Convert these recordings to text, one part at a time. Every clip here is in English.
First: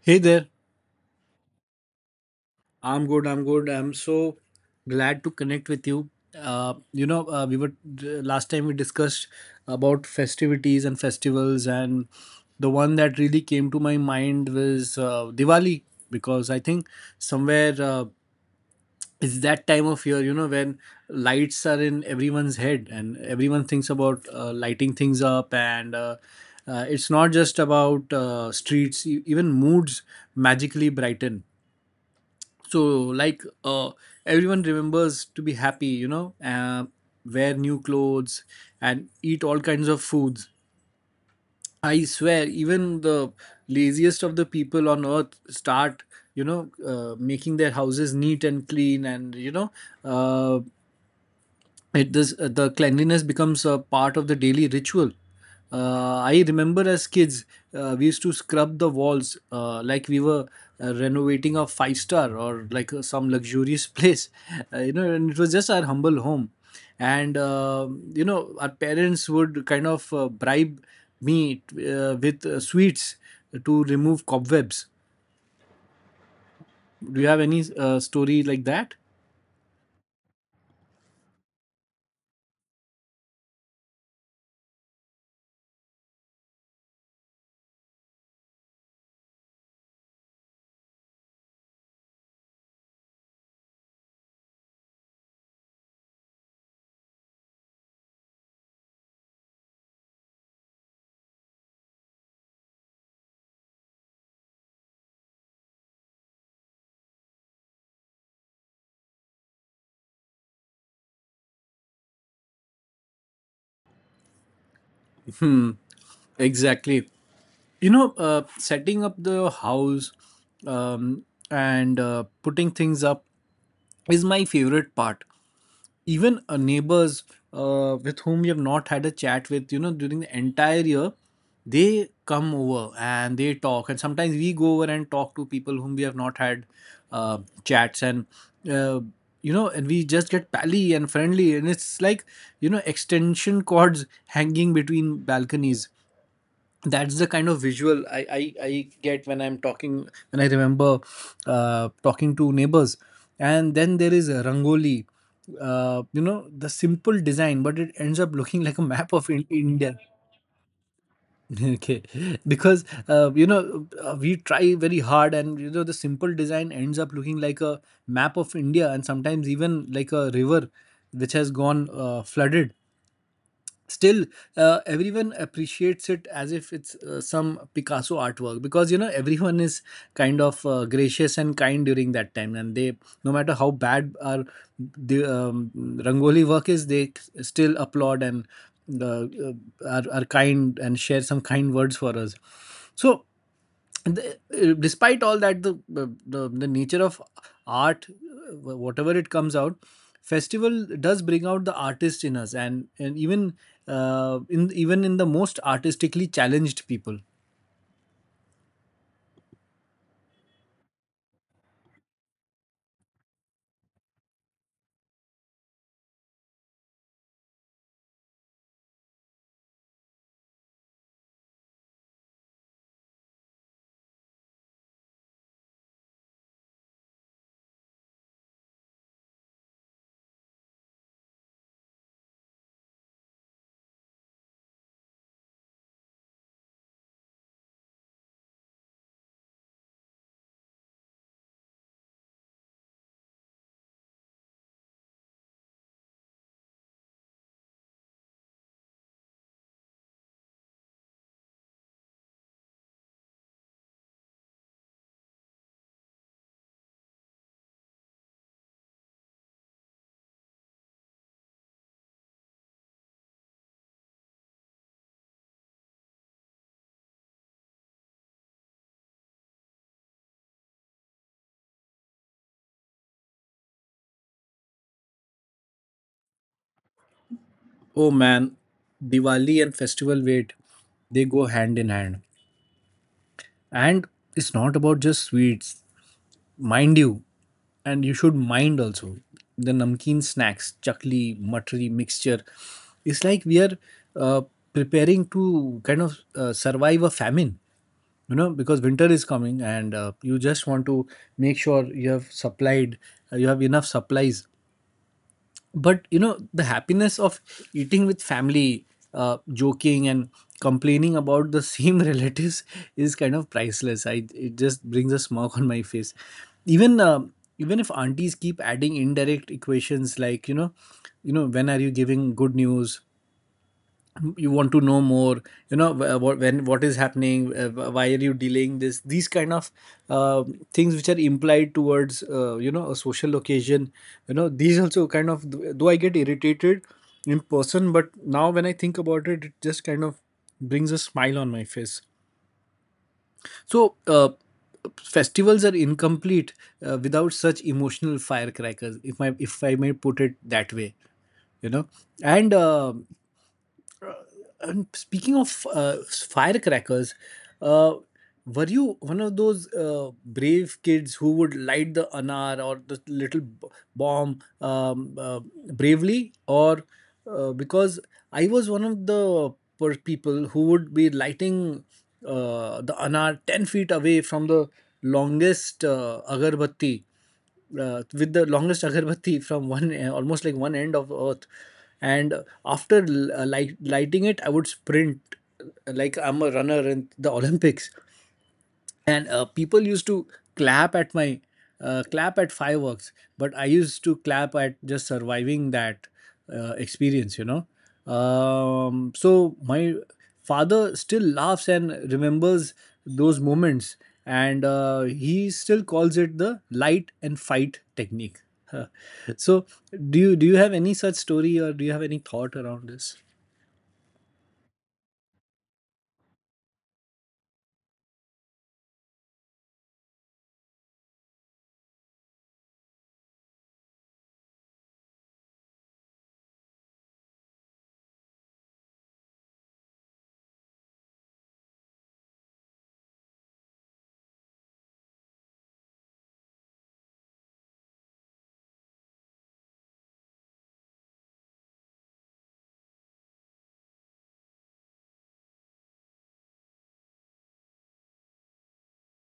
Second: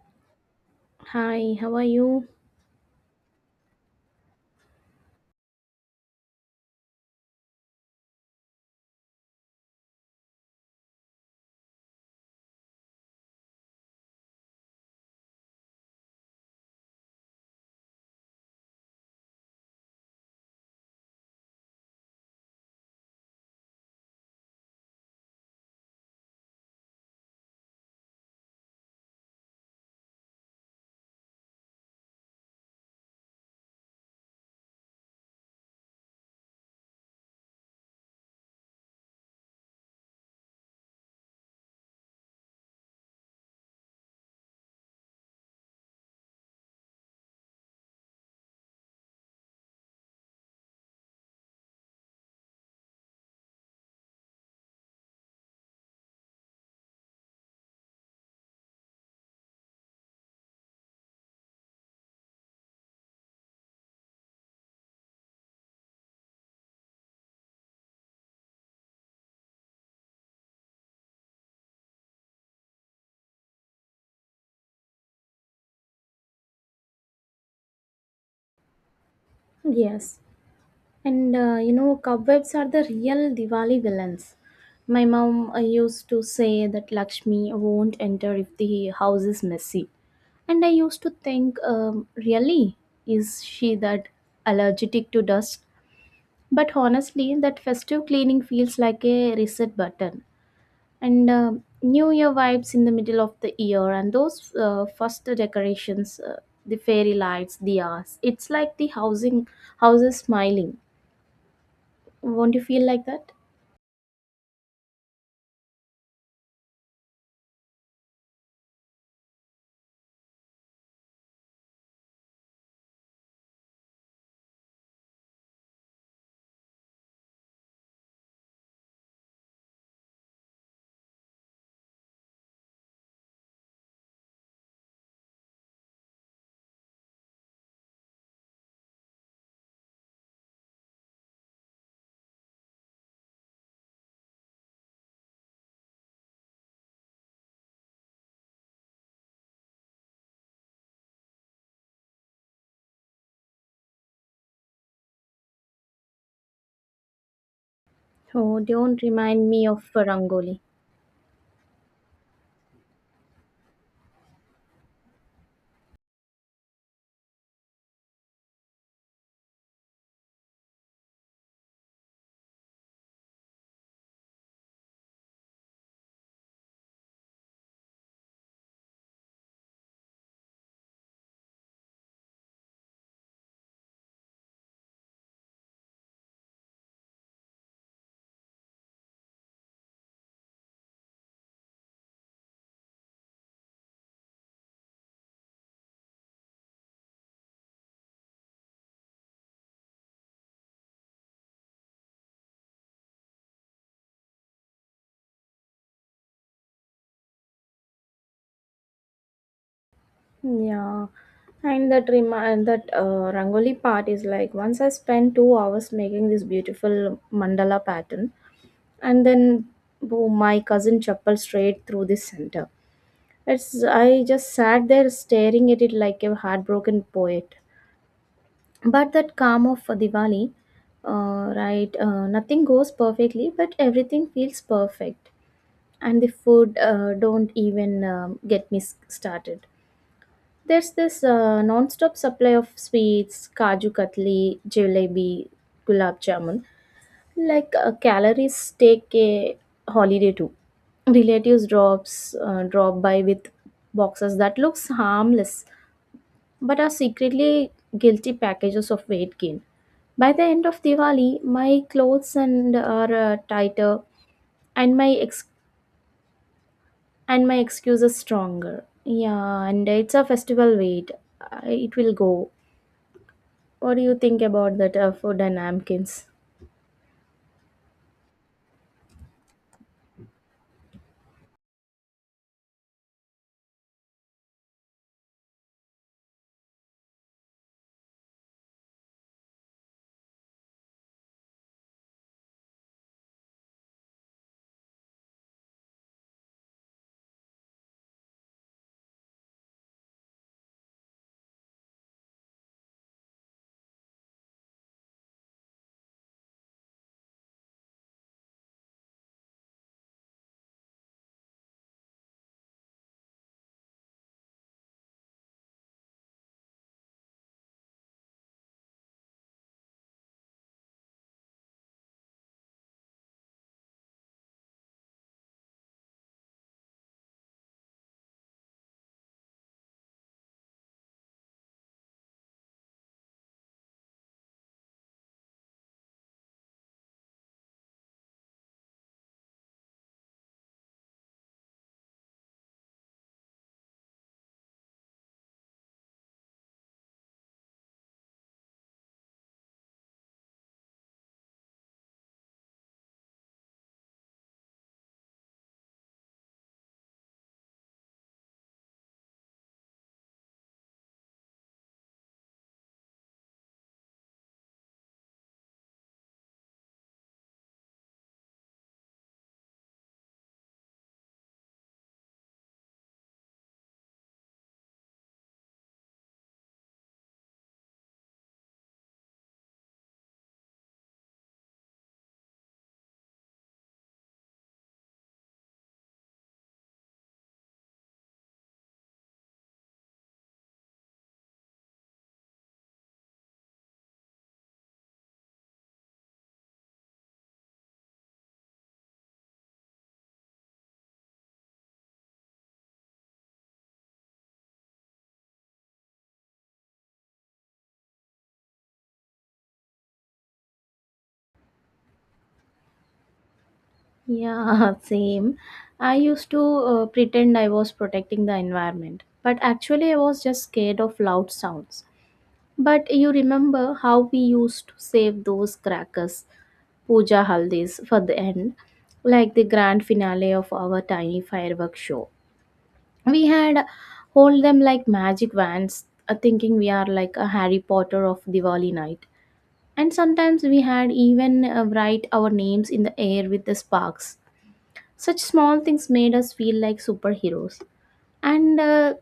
Hey there. Hi, how are you? I'm good. I'm good. I'm so glad to connect with you. You know, we were last time we discussed about festivities and festivals, and the one that really came to my mind was Diwali, because I think somewhere, it's that time of year, when lights are in everyone's head and everyone thinks about lighting things up. And it's not just about streets, even moods magically brighten. So, like, everyone remembers to be happy, wear new clothes and eat all kinds of foods. I swear, even the laziest of the people on earth start, making their houses neat and clean. And uh, it does. The cleanliness becomes a part of the daily ritual. I remember, as kids, we used to scrub the walls like we were renovating a five star, or like some luxurious place. And it was just our humble home. And our parents would kind of bribe me with sweets to remove cobwebs. Do you have any story like that? Yes. And you know, cobwebs are the real Diwali villains. My mom used to say that Lakshmi won't enter if the house is messy. And I used to think, really? Is she that allergic to dust? But honestly, that festive cleaning feels like a reset button. And new year vibes in the middle of the year, and those first decorations, the fairy lights, the hours. It's like the housing houses smiling. Won't you feel like that? Hmm. Exactly. Setting up the house, um, and putting things up, is my favorite part. Even neighbors with whom we have not had a chat, with during the entire year, they come over and they talk. And sometimes we go over and talk to people whom we have not had uh, chats, and uh, and we just get pally and friendly. And it's like, extension cords hanging between balconies. That's the kind of visual I get when I'm talking, when I remember talking to neighbors. And then there is a rangoli, the simple design, but it ends up Oh, looking like a don't map of remind me of India. rangoli. Okay, because we try very hard, and the simple design ends up looking like a map of India, and sometimes even like a river which has gone flooded. Still, everyone appreciates it as if it's some Picasso artwork, because everyone is kind of gracious and kind during that time. And they, no matter how bad our the rangoli work is, they still applaud, and uh, uh, are kind and share some kind words for us. So, despite all that, the nature of art, whatever it comes out, festival does bring out the artist in us, and even in even in the most artistically challenged people. Yeah, and that remind that rangoli part is like, once I spent 2 hours making this beautiful mandala pattern, and then boom, my cousin chappal straight through the center. It's, I just sat there staring at it like a heartbroken poet. But that calm of Diwali, right? Nothing goes perfectly, but everything feels perfect. And the food, don't even get me started. There's this non-stop supply of sweets, kaju katli, jalebi, gulab jamun. Like calories take a holiday too. Relatives drop by with boxes that looks harmless but are secretly guilty packages of weight gain. By the end of Diwali, my clothes and are tighter, and my and my excuses stronger. Yeah, and it's a festival weight. Uh, It will go. What do you think about that food and napkins? Oh man, Diwali and festival wait, they go hand in hand. And it's not about just sweets, mind you, and you should mind also the namkeen snacks, chakli, matri, mixture. It's like we are uh, preparing to kind of survive a famine, because winter is coming. And you just want to make sure you have enough supplies. But the happiness of eating with family, joking and complaining about the same relatives, is kind of priceless. I it just brings a smirk on my face. Even if aunties keep adding indirect equations, like, when are you giving good news, you want to know more, what, when, what is happening, why are you delaying this these kind of uh, things which are implied towards, a social occasion. These also kind of, though I get irritated in person, but now when I think about it, just kind of brings a smile on my face. So, festivals are incomplete without such emotional firecrackers, if I may put it that way. You know and uh, uh, and speaking of firecrackers, uh, were you one of those brave kids who would light the anar or the little bomb, bravely? Or because I was one of the people who would be lighting the anar 10 feet away from the longest agarbatti, with the longest agarbatti, from one, almost like one end of earth. And after lighting it, I would sprint, like I'm a runner in the Olympics. And people used to clap at my clap at fireworks. But I used to clap at just surviving that experience. So my father still laughs and remembers those moments. And he still calls it the light and fight technique. So, do you have any such story, or do you have any thought around this? Yeah, same. I used to pretend I was protecting the environment, but actually I was just scared of loud sounds. But you remember how we used to save those crackers, puja haldis for the end, like the grand finale of our tiny fireworks show. We had hold them like magic wands, thinking we are like a Harry Potter of Diwali night. And sometimes we had even write our names in the air with the sparks. Such small things made us feel like superheroes. And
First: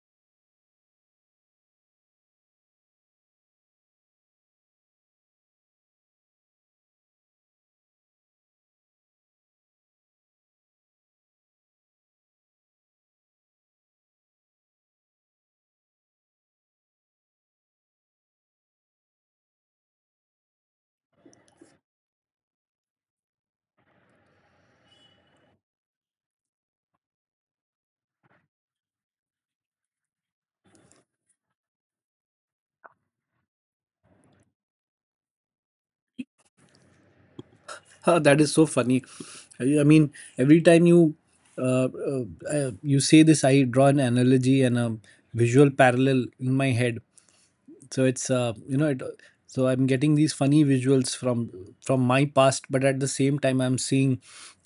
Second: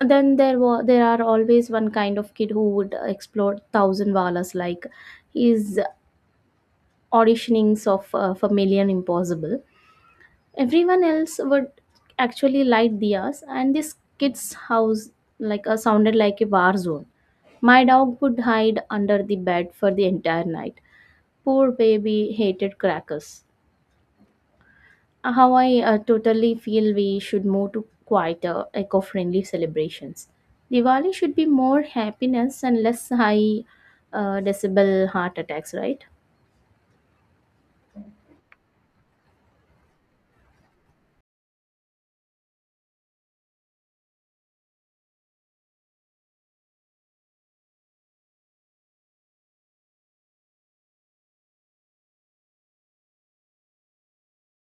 then there are always one kind of kid who would explore thousand valas like his auditionings of for Million Impossible. Everyone else would actually light diyas, and this kid's house sounded like a war zone. My dog would hide under the bed for the entire night. Poor baby hated crackers. How I totally feel we should move to quieter, eco-friendly celebrations. Diwali should be more happiness and less high decibel heart attacks, right? Huh, that is so funny. I mean, every time uh, uh, you say this, I draw an analogy and a visual parallel in my head. So it's you know, it, so I'm getting these funny visuals from my past, but at the same time, I'm seeing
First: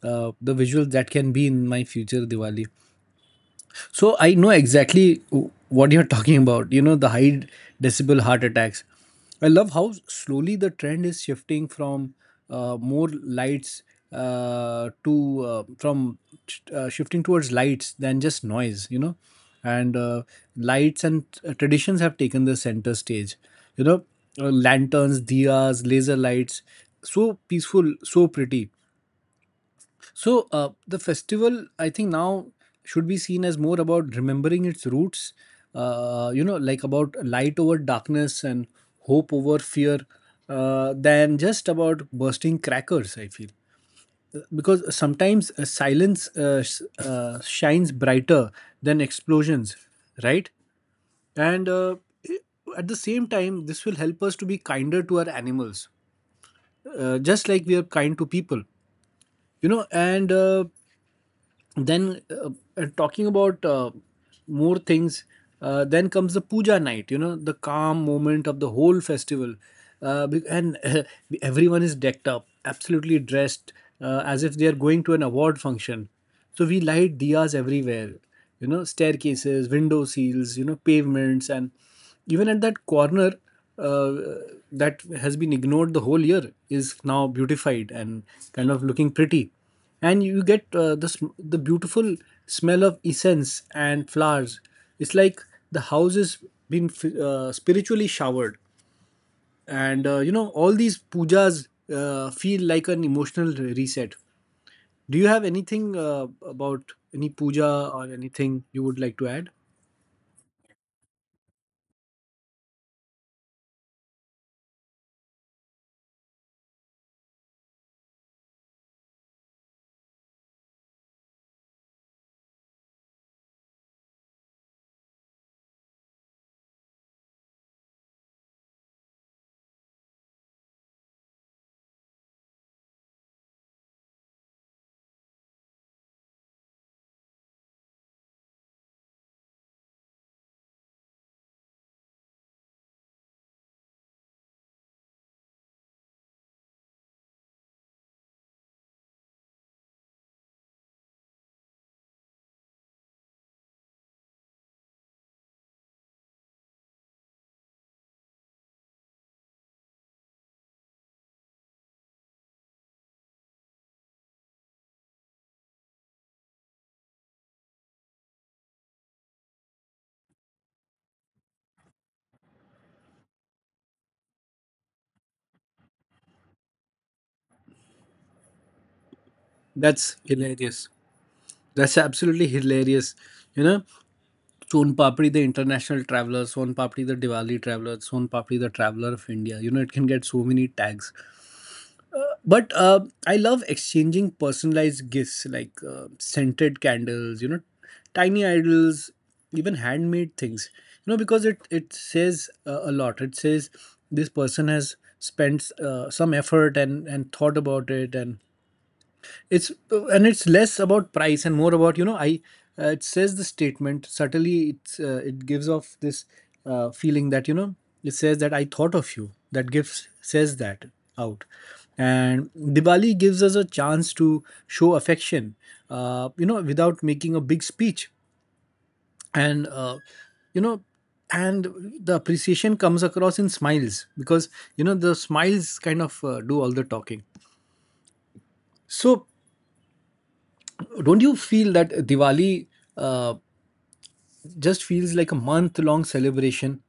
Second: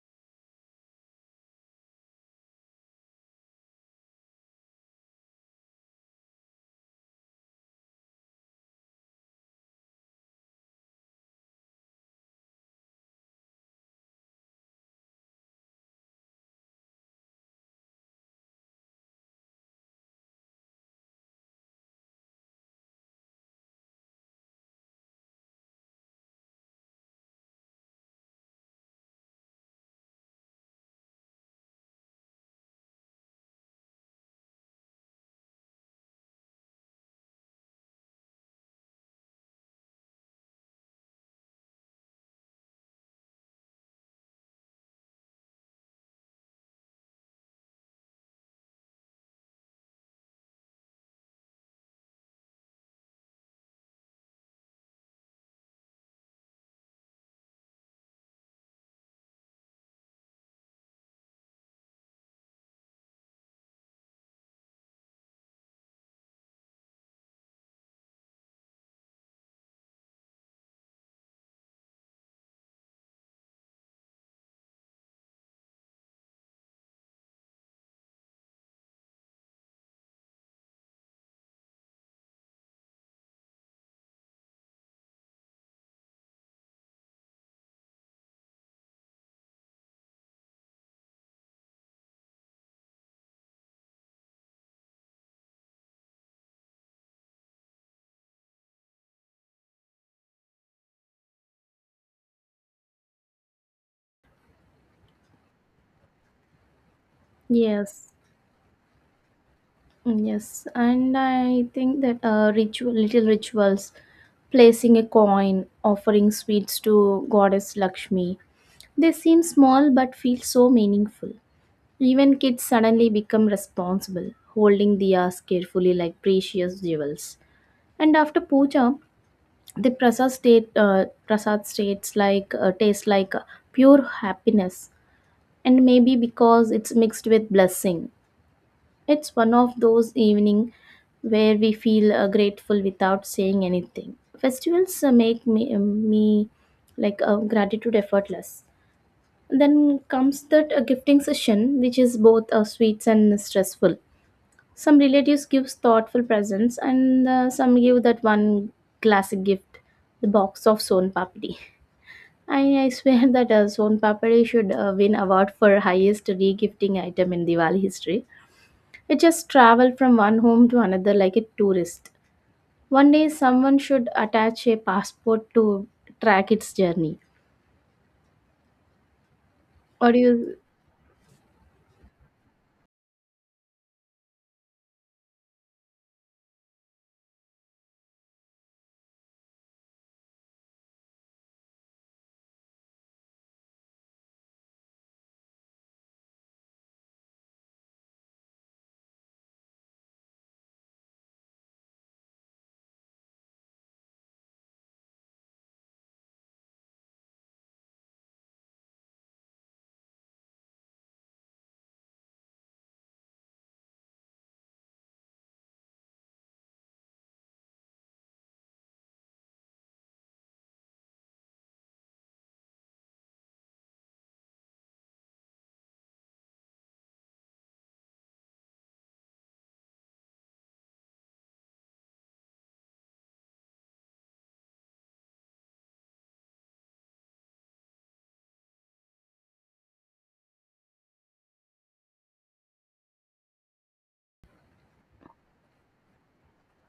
the visuals that can be in my future Diwali. So I know exactly what you're talking about. The high decibel heart attacks. I love how slowly the trend is shifting from more lights, to from shifting towards lights than just noise. You know, and Lights and traditions have taken the center stage. You know, Lanterns, diyas, laser lights, so peaceful, so pretty. So, the festival, I think, now should be seen as more about remembering its roots. Like, about light over darkness and hope over fear, than just about bursting crackers, I feel. Because sometimes silence shines brighter than explosions, right? And at the same time, this will help us to be kinder to our animals, just like we are kind to people. You know, and then Talking about more things, then comes the puja night, the calm moment of the whole festival. And everyone is decked up, absolutely dressed as if they are going to an award function. So we light diyas everywhere, staircases, window seals, pavements, and even at that corner uh, that has been ignored the whole year is now beautified and kind of looking pretty. And you get the beautiful smell of essence and flowers. It's like the house has been spiritually showered. And all these pujas feel like an emotional reset. Do you have anything about any puja, or Yes. anything you would like to add? Yes, and I think that ritual, little rituals, placing a coin, offering sweets to Goddess Lakshmi, they seem small but feel so meaningful. Even kids suddenly become responsible, holding diyas carefully like precious jewels. And after puja, the prasad states like tastes like pure happiness, and maybe because it's mixed with blessing. It's one of those evening where we feel grateful without saying anything. Festivals make me, me like gratitude effortless. Then comes that gifting session, which is both sweets and stressful. Some relatives gives thoughtful presents, and some give that one classic gift, the box of son papdi. I swear that son papdi should win award for highest regifting item in Diwali history. It just traveled from one home to another like a tourist. One day, someone should attach a passport to track its journey. Or That's you, hilarious. That's absolutely hilarious. you know Son Papdi the international traveler, Son Papdi the Diwali traveler, Son Papdi the traveler of India. It can get so many tags. But I love exchanging personalized gifts, like scented candles, tiny idols, even handmade things. Because it says a lot. It says this person has spent some effort and thought about it. And it's less about price and more about, you know I it says, the statement subtly. It gives off this feeling that, it says that I thought of you, that gives says that out. And Diwali gives us a chance to show affection, without making a big speech. And uh, you know and the appreciation comes across in smiles, because the smiles kind of do all the talking. So, don't you feel that Diwali uh, just feels like a month long celebration?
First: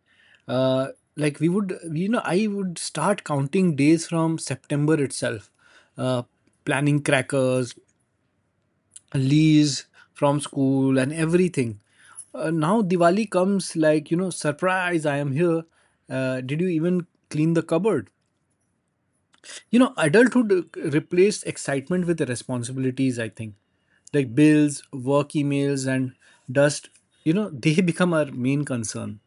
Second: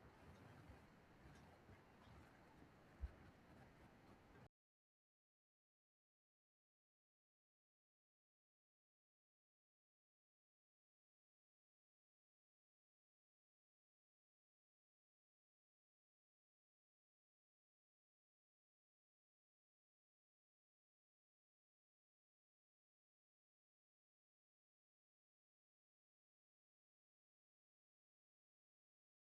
Uh, like, we would, you know, I would start counting days from September itself, uh, planning crackers, leaves from school, and everything. Now Diwali comes like, surprise, I am here. Did you even clean the cupboard? You know, adulthood replaced excitement with the responsibilities, I think. Like bills, work emails, and dust, they become our main concern.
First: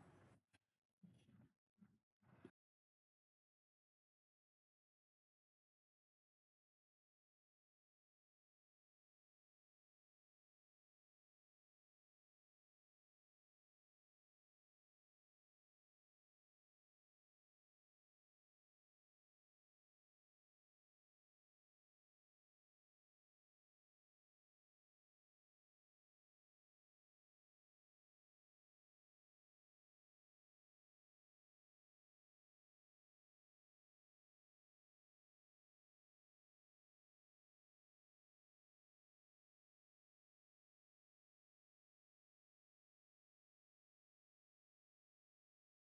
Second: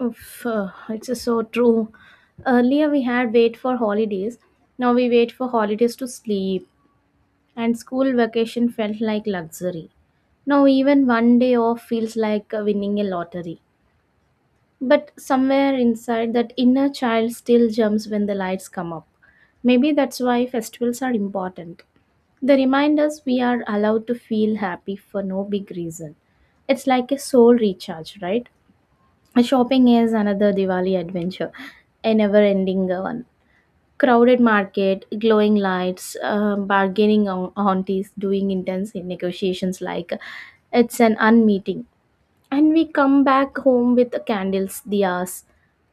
oof, it's just so true. Earlier, we had wait for holidays. Now we wait for holidays to sleep, and school vacation felt like luxury. Now even one day off feels like winning a lottery. But somewhere inside, that inner child still jumps when the lights come up. Maybe that's why festivals are important. They remind us we are allowed to feel happy for no big reason. It's like a soul recharge, right? Shopping is another Diwali adventure, a never ending one. Crowded market, glowing lights, bargaining aunties doing intense negotiations like it's an unmeeting. And we come back home with the candles, diyas,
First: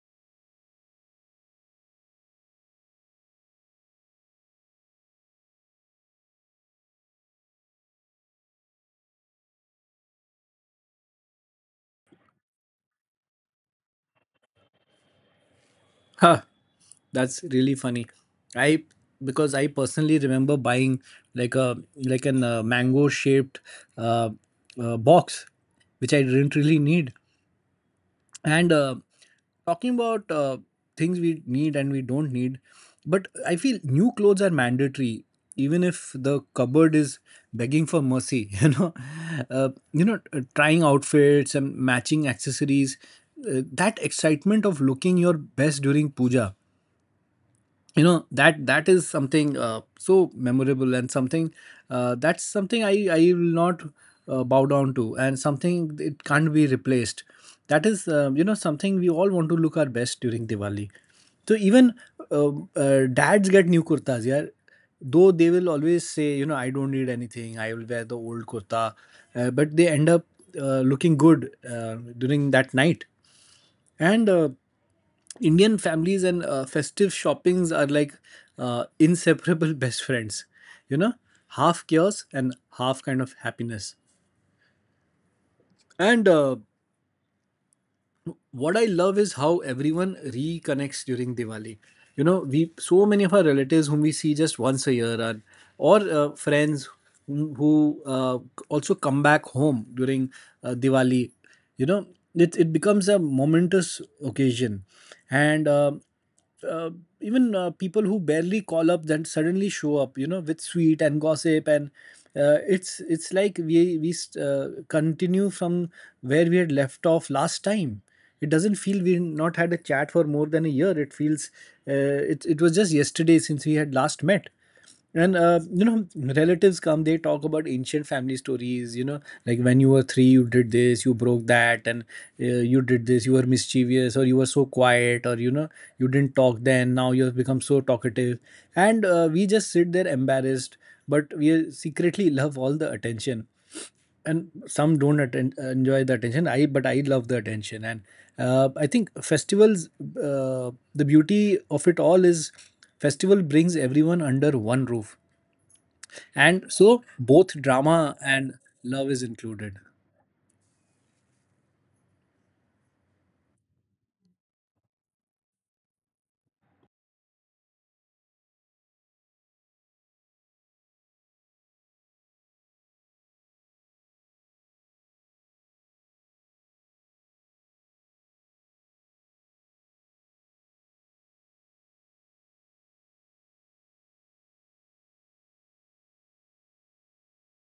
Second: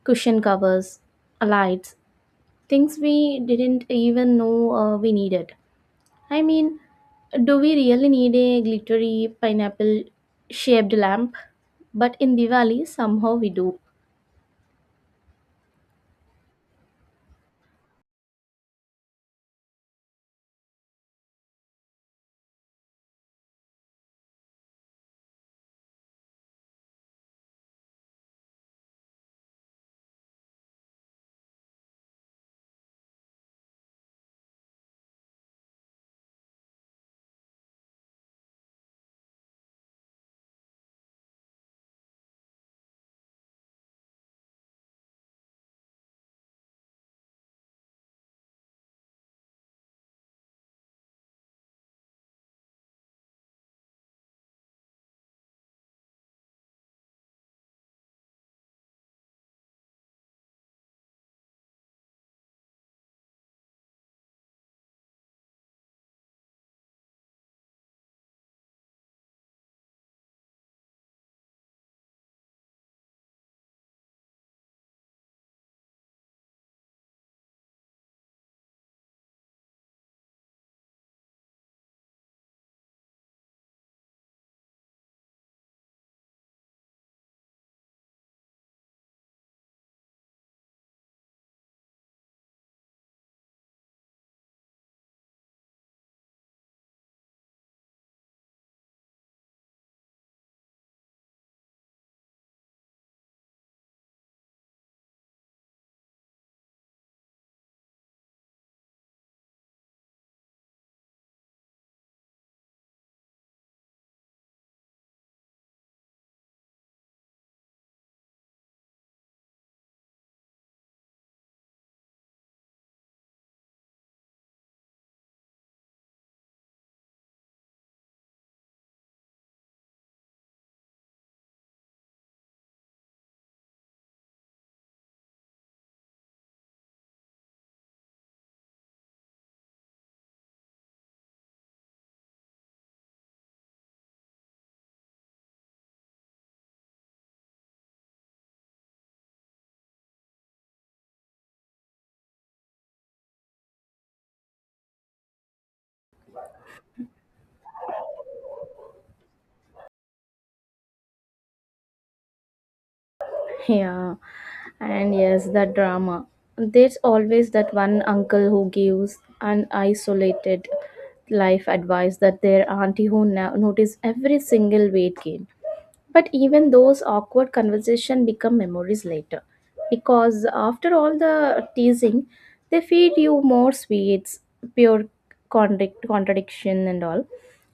cushion covers, lights, things we didn't even know we needed. I mean, do we really need a glittery pineapple shaped lamp? But in Diwali, somehow we do. Huh, that's really funny. I because I personally remember buying like an mango shaped uh, box, which I didn't really need, and talking about things we need and we don't need. But I feel new clothes are mandatory even if the cupboard is begging for mercy Trying outfits and matching accessories, that excitement of looking your best during puja, that is something so memorable, and something, that's something I will not bow down to, and something it can't be replaced. That is something we all want to look our best during Diwali. So even dads get new kurtas, yeah, though they will always say, I don't need anything, I will wear the old kurta, but they end up looking good uh, during that night. And Indian families and festive shoppings are like inseparable best friends. You know, half chaos and half kind of happiness. And what I love is how everyone reconnects during Diwali. You know, we so many of our relatives whom we see just once a year, or friends who also come back home during Diwali. You know, it becomes a momentous occasion, and uh, even people who barely call up then suddenly show up. With sweet and gossip, and it's like we continue from where we had left off last time. It doesn't feel we not had a chat for more than a year. It feels it was just yesterday since we had last met. And relatives come. They talk about ancient family stories. Like when you were 3, you did this, you broke that, and uh, you did this. You were mischievous, or you were so quiet, or you didn't talk then. Now you have become so talkative, and we just sit there embarrassed, but we secretly love all the attention. And some don't enjoy the attention, I but I love the attention. And I think festivals, the beauty of it all is festival brings everyone under one roof, and so both drama and love is included. Yeah, and yes, the drama. There's always that one uncle who gives an isolated life advice that their auntie who now notice every single weight gain. But even those awkward conversations become memories later. Because after all the teasing, they feed you more sweets, pure contradiction, and all.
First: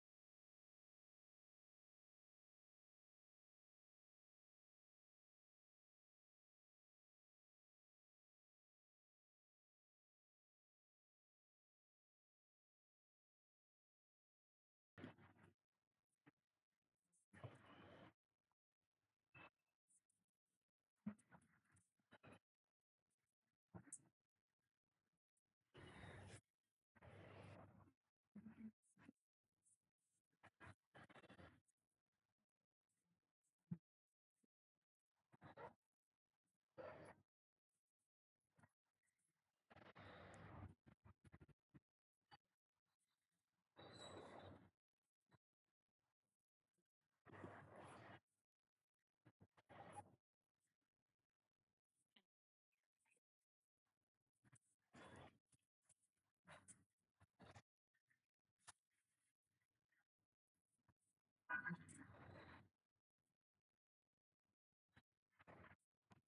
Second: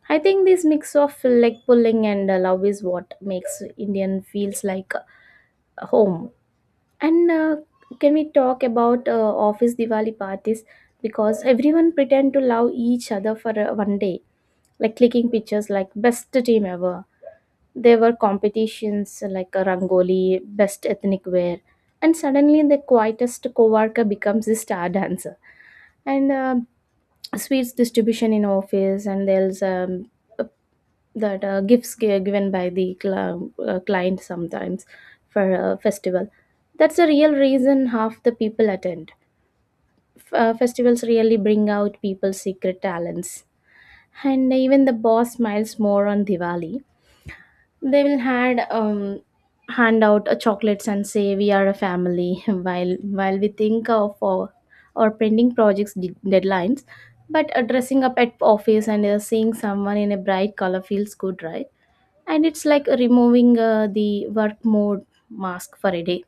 I think this mix of leg pulling and love is what makes Indian feels like home. And can we talk about office Diwali parties? Because everyone pretend to love each other for one day, like clicking pictures like best team ever. There were competitions like a rangoli, best ethnic wear, and suddenly the quietest coworker becomes the star dancer. And sweets distribution in office, and there's that given by the client sometimes for a festival. That's the real reason half the people attend. Festivals really bring out people's secret talents. And even the boss smiles more on Diwali. They will hand out chocolates and say we are a family, while we think of our pending projects deadlines. But dressing up at office and seeing someone in a bright color feels good, right? And it's like removing the work mode mask for a day,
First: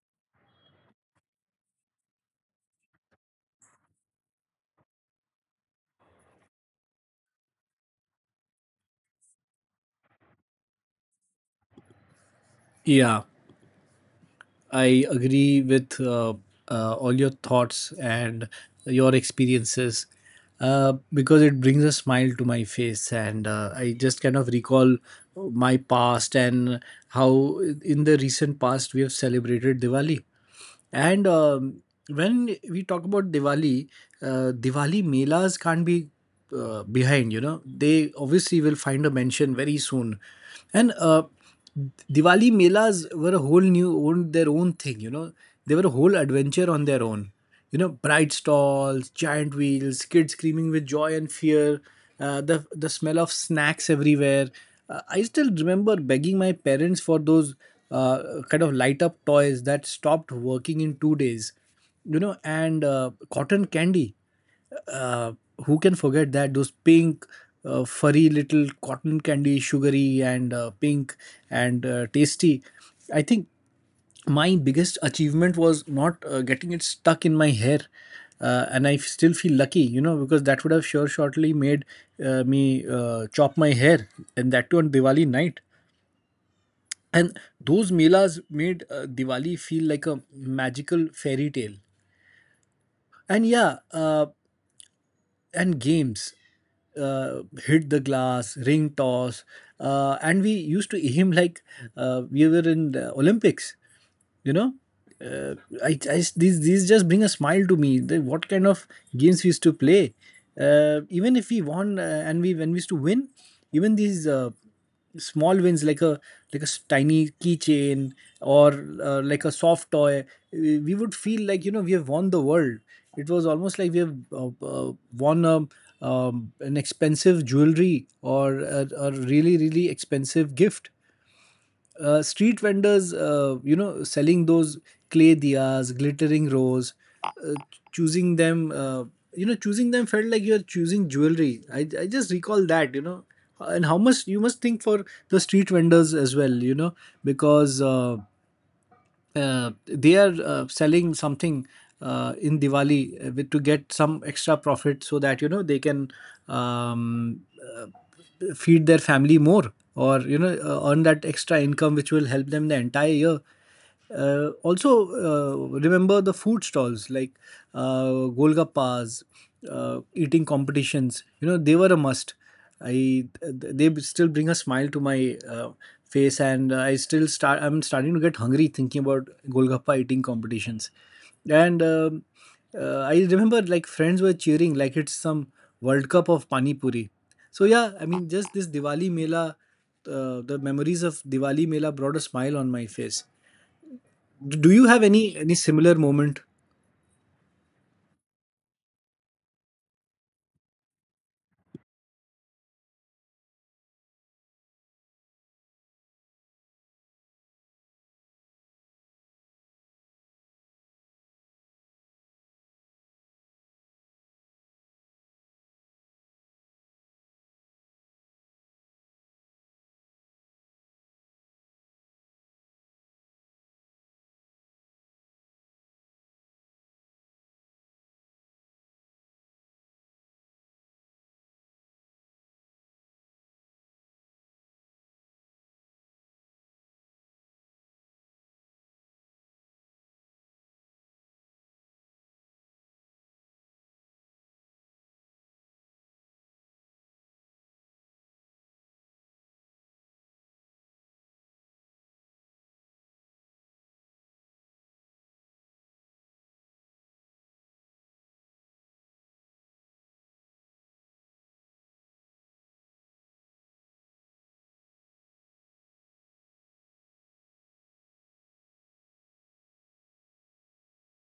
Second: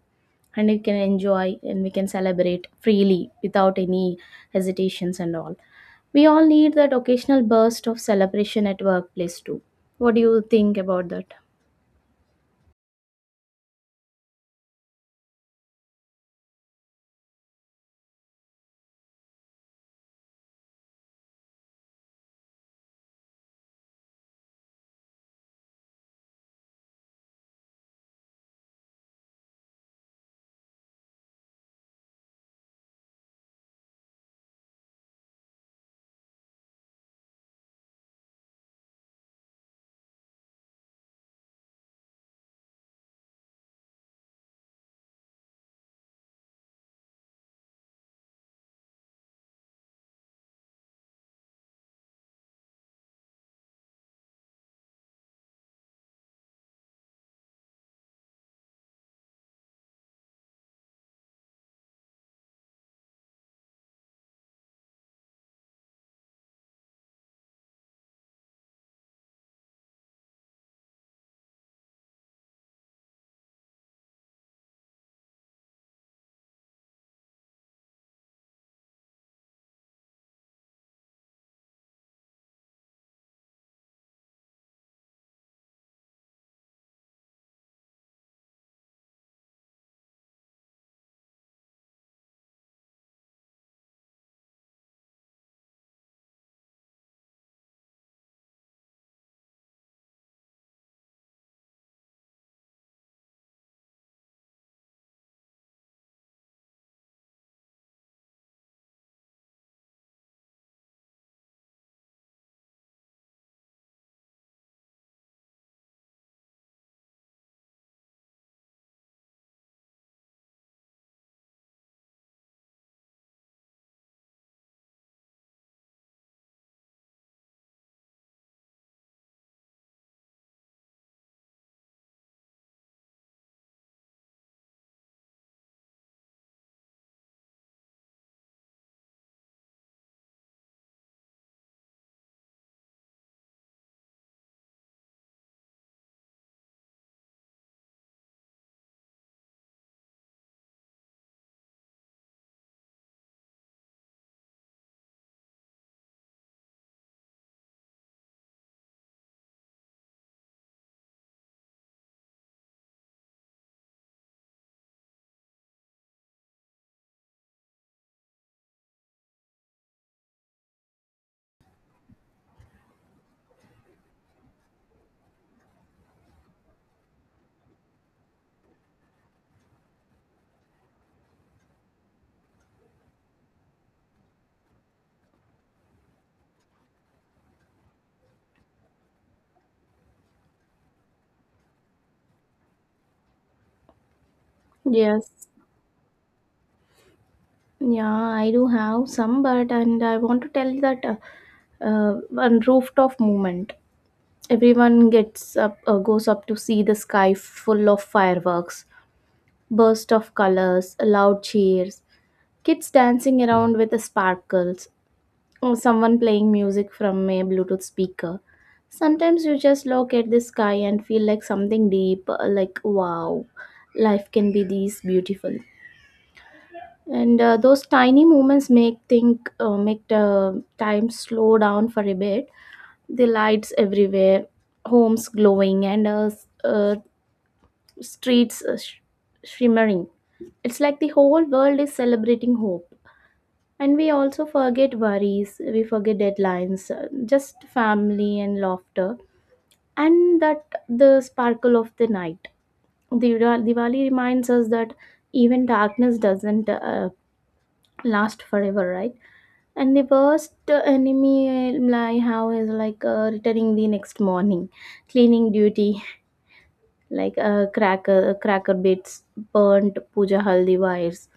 and we can enjoy and we can celebrate freely without any hesitations and all. We all need that occasional burst of celebration at workplace too. What do you think about that? Yeah, I agree with all your thoughts and your experiences, because it brings a smile to my face, and I just kind of recall my past and how in the recent past we have celebrated Diwali. And When we talk about Diwali, Diwali melas can't be behind. They obviously will find a mention very soon. And Diwali melas were a whole their own thing. They were a whole adventure on their own. Bright stalls, giant wheels, kids screaming with joy and fear, the smell of snacks everywhere. I still remember begging my parents for those uh, kind of light up toys that stopped working in 2 days. And cotton candy, uh, who can forget that? Those pink, furry little cotton candy, sugary and pink and tasty. I think my biggest achievement was not getting it stuck in my hair, and I still feel lucky, because that would have sure shortly made me chop my hair, and that too on Diwali night. And those melas made Diwali feel like a magical fairy tale. And yeah, and games, hit the glass, ring toss, and we used to aim like we were in the Olympics. you know uh, I, I, these just bring a smile to me, what kind of games we used to play, even if we won, and we when we used to win, even these small wins, like a tiny keychain, or like a soft toy, we would feel like we have won the world. It was almost like we have won an expensive jewelry, or a really expensive gift. Street vendors, selling those clay diyas, glittering rose, uh, choosing them, uh, choosing them felt like you're choosing jewelry. I just recall that, and how much you must think for the street vendors as well, because they are selling something in Diwali, to get some extra profit, so that they can um, uh, feed their family more, or earn that extra income which will help them the entire year. Also, remember the food stalls like uh, Golgappas, eating competitions. They were a must. I They still bring a smile to my face, and I still start. I'm starting to get hungry thinking about Golgappa eating competitions. And I remember, like, friends were cheering like it's some World Cup of Pani Puri. So yeah, I mean, just this Diwali Mela, the memories of Diwali Mela brought a smile on my face. Do you have any Yes, similar moment? yeah, I do have some, but and I want to tell you that one rooftop movement. Everyone gets up, goes up to see the sky full of fireworks, burst of colors, loud cheers, kids dancing around with the sparkles, or someone playing music from a Bluetooth speaker. Sometimes you just look at the sky and feel like something deep, like wow, life can be this beautiful. And those tiny moments make think make the time slow down for a bit. The lights everywhere, homes glowing, and streets shimmering. It's like the whole world is celebrating hope, and we also forget worries, we forget deadlines, just family and laughter. And that, the sparkle of the night. Diwali reminds us that even darkness doesn't last forever, right? And the worst enemy I have is like returning the next morning, cleaning duty, like cracker bits, burnt puja haldi wires,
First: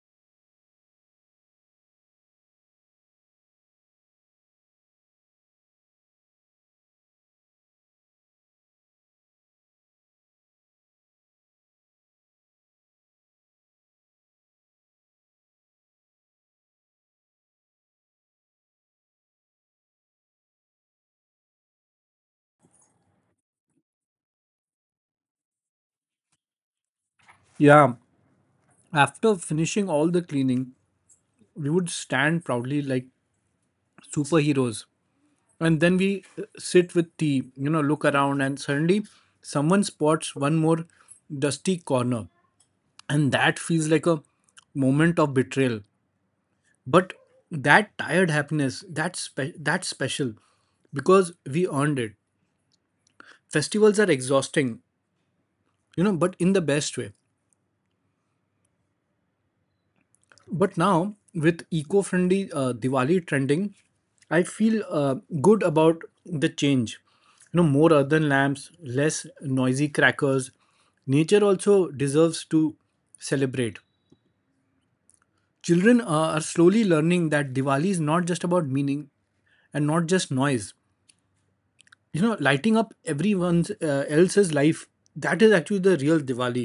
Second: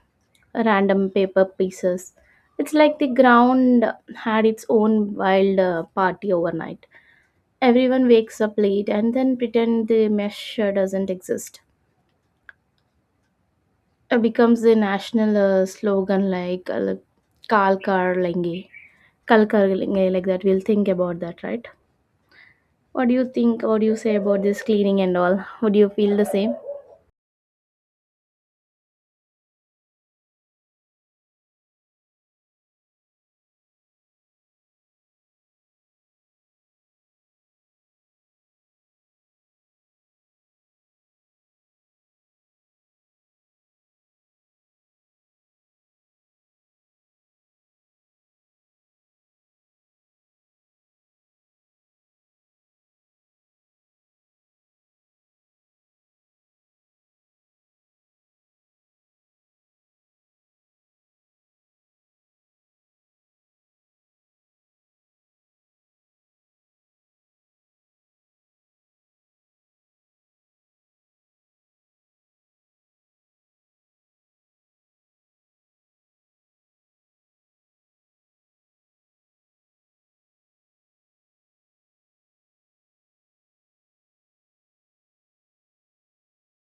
random paper pieces. It's like the ground had its own wild party overnight. Everyone wakes up late and then pretend the mesh doesn't exist. Becomes a national slogan, like Kal Kar Lenge, Kal Kar Lenge, like that. We'll think about that, right? What do you think? What do you say about this cleaning and all? Would you feel the same? Yeah, after finishing all the cleaning, we would stand proudly like superheroes, and then we sit with tea, look around, and suddenly someone spots one more dusty corner, and that feels like a moment of betrayal. But that tired happiness, that's special, because we earned it. Festivals are exhausting, but in the best way. But now, with eco friendly Diwali trending, I feel good about the change. More earthen lamps, less noisy crackers. Nature also deserves to celebrate. Children are slowly learning that Diwali is not just about meaning and not just noise. Lighting up everyone's else's life, that is actually the real Diwali.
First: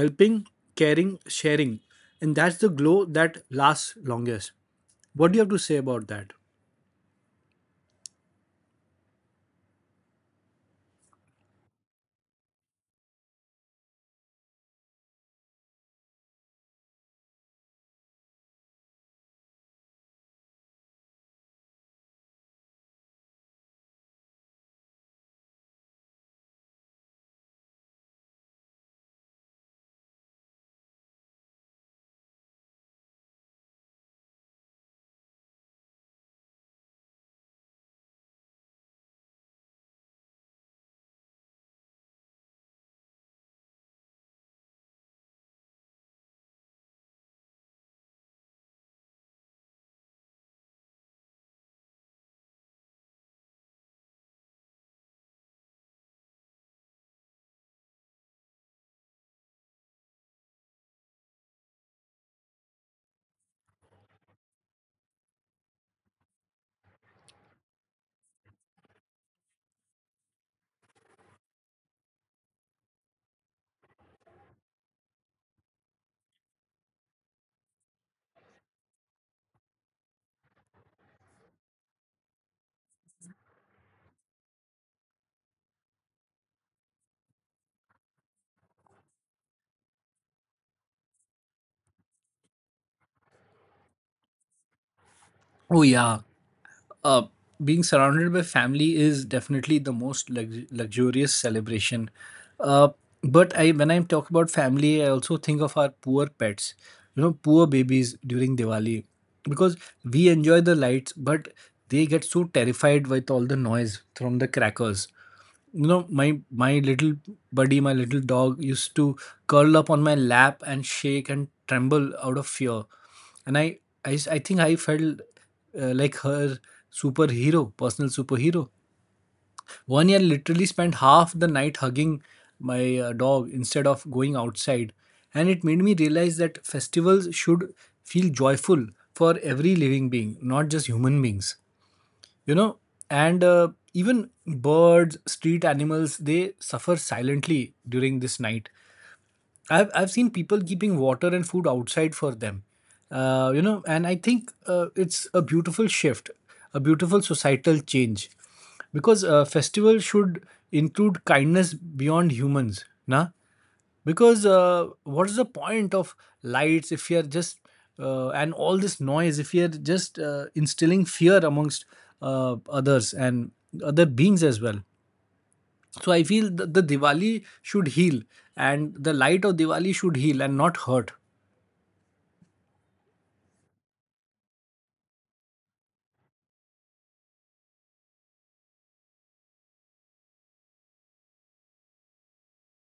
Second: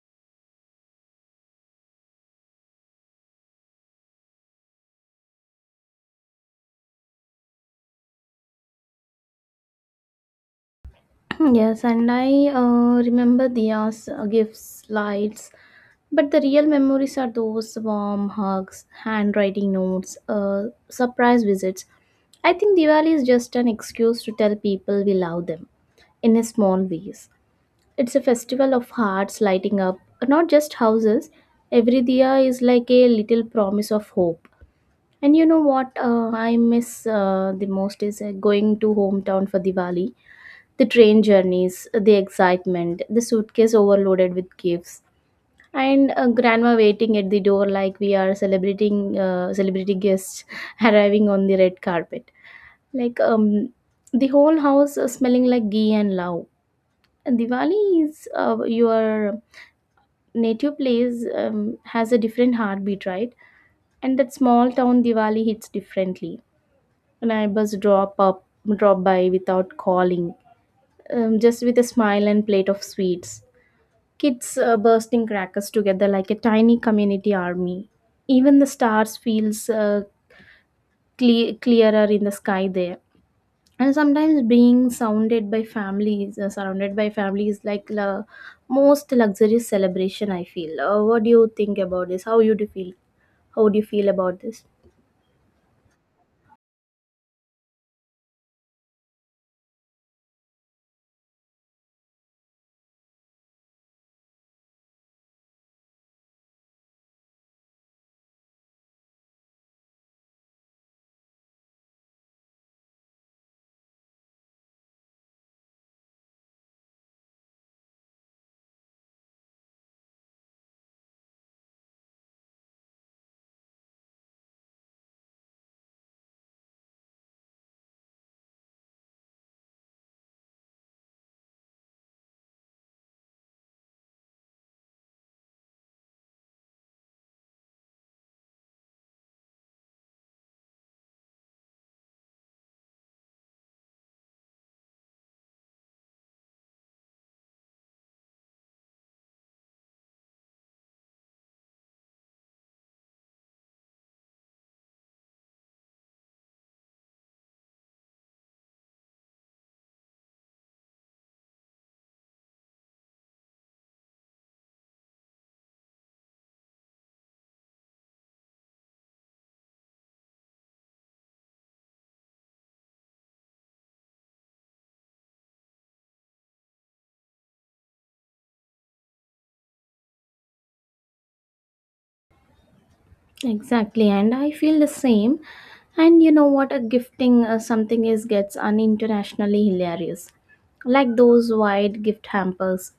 Helping, caring, sharing, and that's the glow that lasts longest. What do you have to say about that? Yes, and I remember Diya's, gifts, lights, but the real memories are those warm hugs, handwriting notes, surprise visits. I think Diwali is just an excuse to tell people we love them in a small ways. It's a festival of hearts lighting up, not just houses. Every diya is like a little promise of hope. And you know what, I miss the most is going to hometown for Diwali. The train journeys, the excitement, the suitcase overloaded with gifts, and grandma waiting at the door like we are celebrating celebrity guests arriving on the red carpet. Like the whole house smelling like ghee and love. And Diwali is your native place has a different heartbeat, right? And that small town Diwali hits differently. Neighbors drop up, drop by without calling, just with a smile and plate of sweets. Kids bursting crackers together like a tiny community army. Even the stars feels clearer in the sky there. And sometimes being surrounded by families, like the most luxurious celebration I feel. What do you think about this? How do you feel about this? Oh, yeah. uh, Being surrounded by family is definitely the most luxurious celebration. Uh, but when I talk about family, I also think of our poor pets, poor babies during Diwali, because we enjoy the lights, but they get so terrified with all the noise from the crackers. My little buddy, my little dog, used to curl up on my lap and shake and tremble out of fear. And I think I felt like her superhero, personal superhero. One year, literally spent half the night hugging my dog instead of going outside. And it made me realize that festivals should feel joyful for every living being, not just human beings. You know and uh, even birds, street animals, they suffer silently during this night. I've seen people keeping water and food outside for them. And I think it's a beautiful shift, a beautiful societal change, because festival should include kindness beyond humans, na. Because what is the point of lights if you're just, and all this noise if you're just, instilling fear amongst others and other beings as well? So I feel the Diwali should heal, and the light of Diwali should heal and not hurt. Exactly, and I feel the same. And you know what, a gifting something is gets un internationally hilarious, like those wide gift hampers,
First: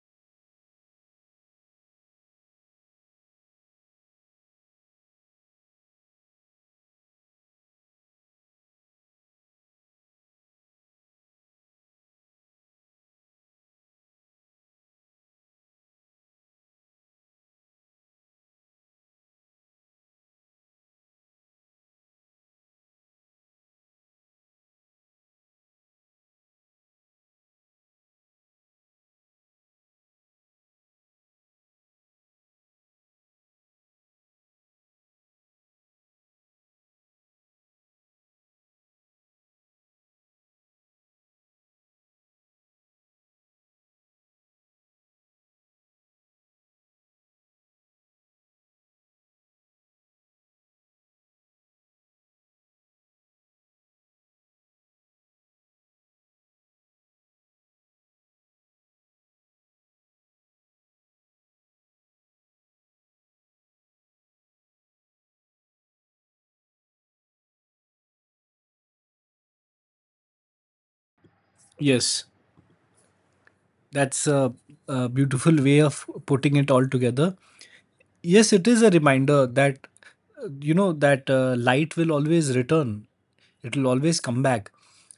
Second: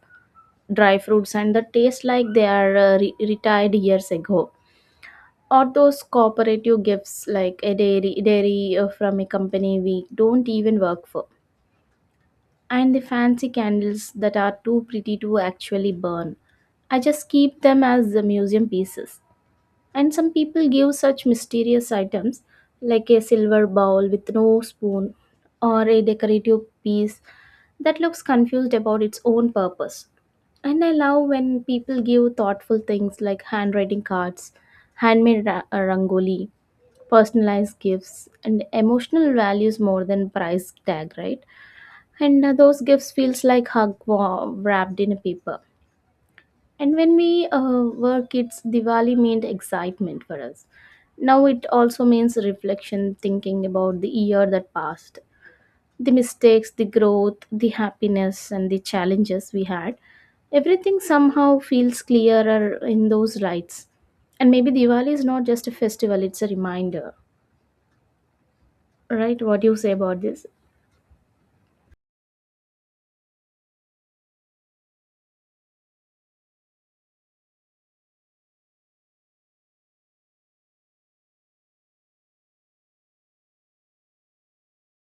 dry fruits and the taste like they are retired years ago, or those cooperative gifts like a dairy from a company we don't even work for, and the fancy candles that are too pretty to actually burn. I just keep them as the museum pieces. And some people give such mysterious items like a silver bowl with no spoon, or a decorative piece that looks confused about its own purpose. And I love when people give thoughtful things like handwriting cards, handmade rangoli, personalized gifts, and emotional values more than price tag, right? And those gifts feels like hug wrapped in a paper. And when we were kids, Diwali meant excitement for us. Now it also means reflection, thinking about the year that passed, the mistakes, the growth, the happiness and the challenges we had. Everything somehow feels clearer in those lights. And maybe Diwali is not just a festival, it's a reminder. Right, what do you say about this? Yes. That's a beautiful way of putting it all together. Yes, it is a reminder that light will always return, it will always come back.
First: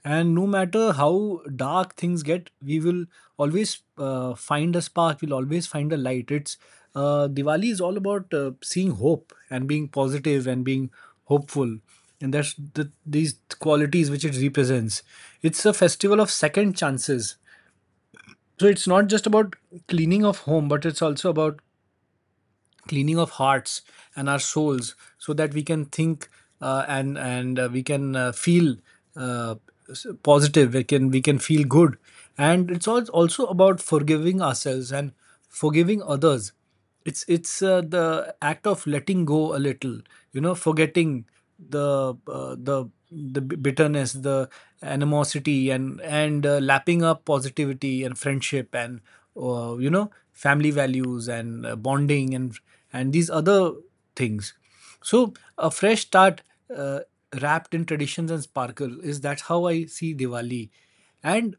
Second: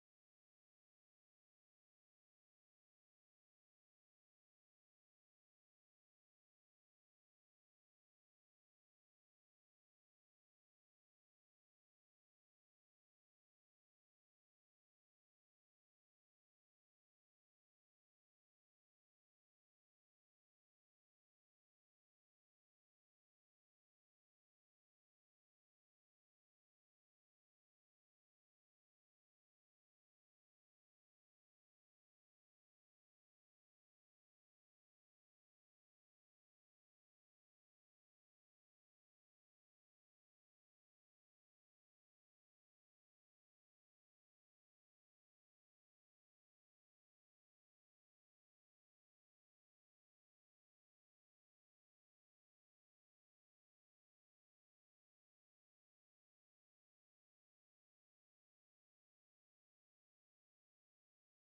And no matter how dark things get, we will always find a spark, we'll always find a light. It's Diwali is all about seeing hope and being positive and being hopeful. And that's these qualities which it represents. It's a festival of second chances, so it's not just about cleaning of home, but it's also about cleaning of hearts and our souls, so that we can think, and we can feel, uh, positive. We can feel good, and it's also about forgiving ourselves and forgiving others. It's the act of letting go a little, forgetting the uh, the the bitterness, the animosity, and lapping up positivity and friendship, and family values, and bonding, and these other things. So a fresh start, uh, wrapped in traditions and sparkle, is that's how I see Diwali. and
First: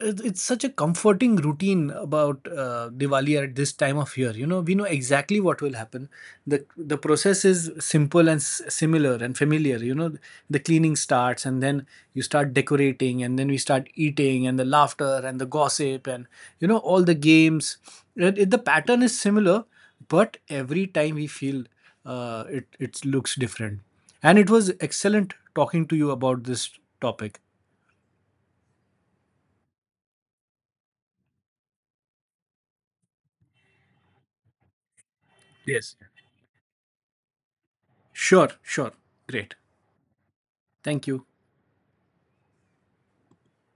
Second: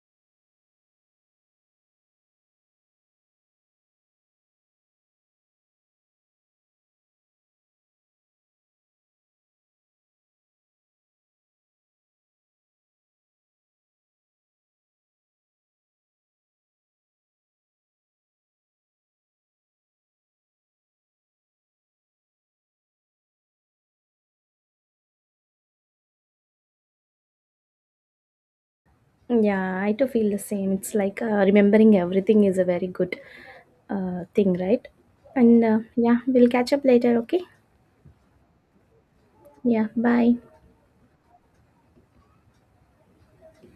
it- it's such a comforting routine about Diwali at this time of year. We know exactly what will happen. The process is simple and similar and familiar. The cleaning starts, and then you start decorating, and then we start eating, and the laughter and the gossip, and all the games. The pattern is similar, but every time we feel it looks different. And it was excellent talking to you about this topic. Yeah, I too feel the same. It's like remembering everything is a very good thing, right? And Yes. yeah, we'll catch up later, okay? Sure, sure. Great. Yeah, bye. Thank you.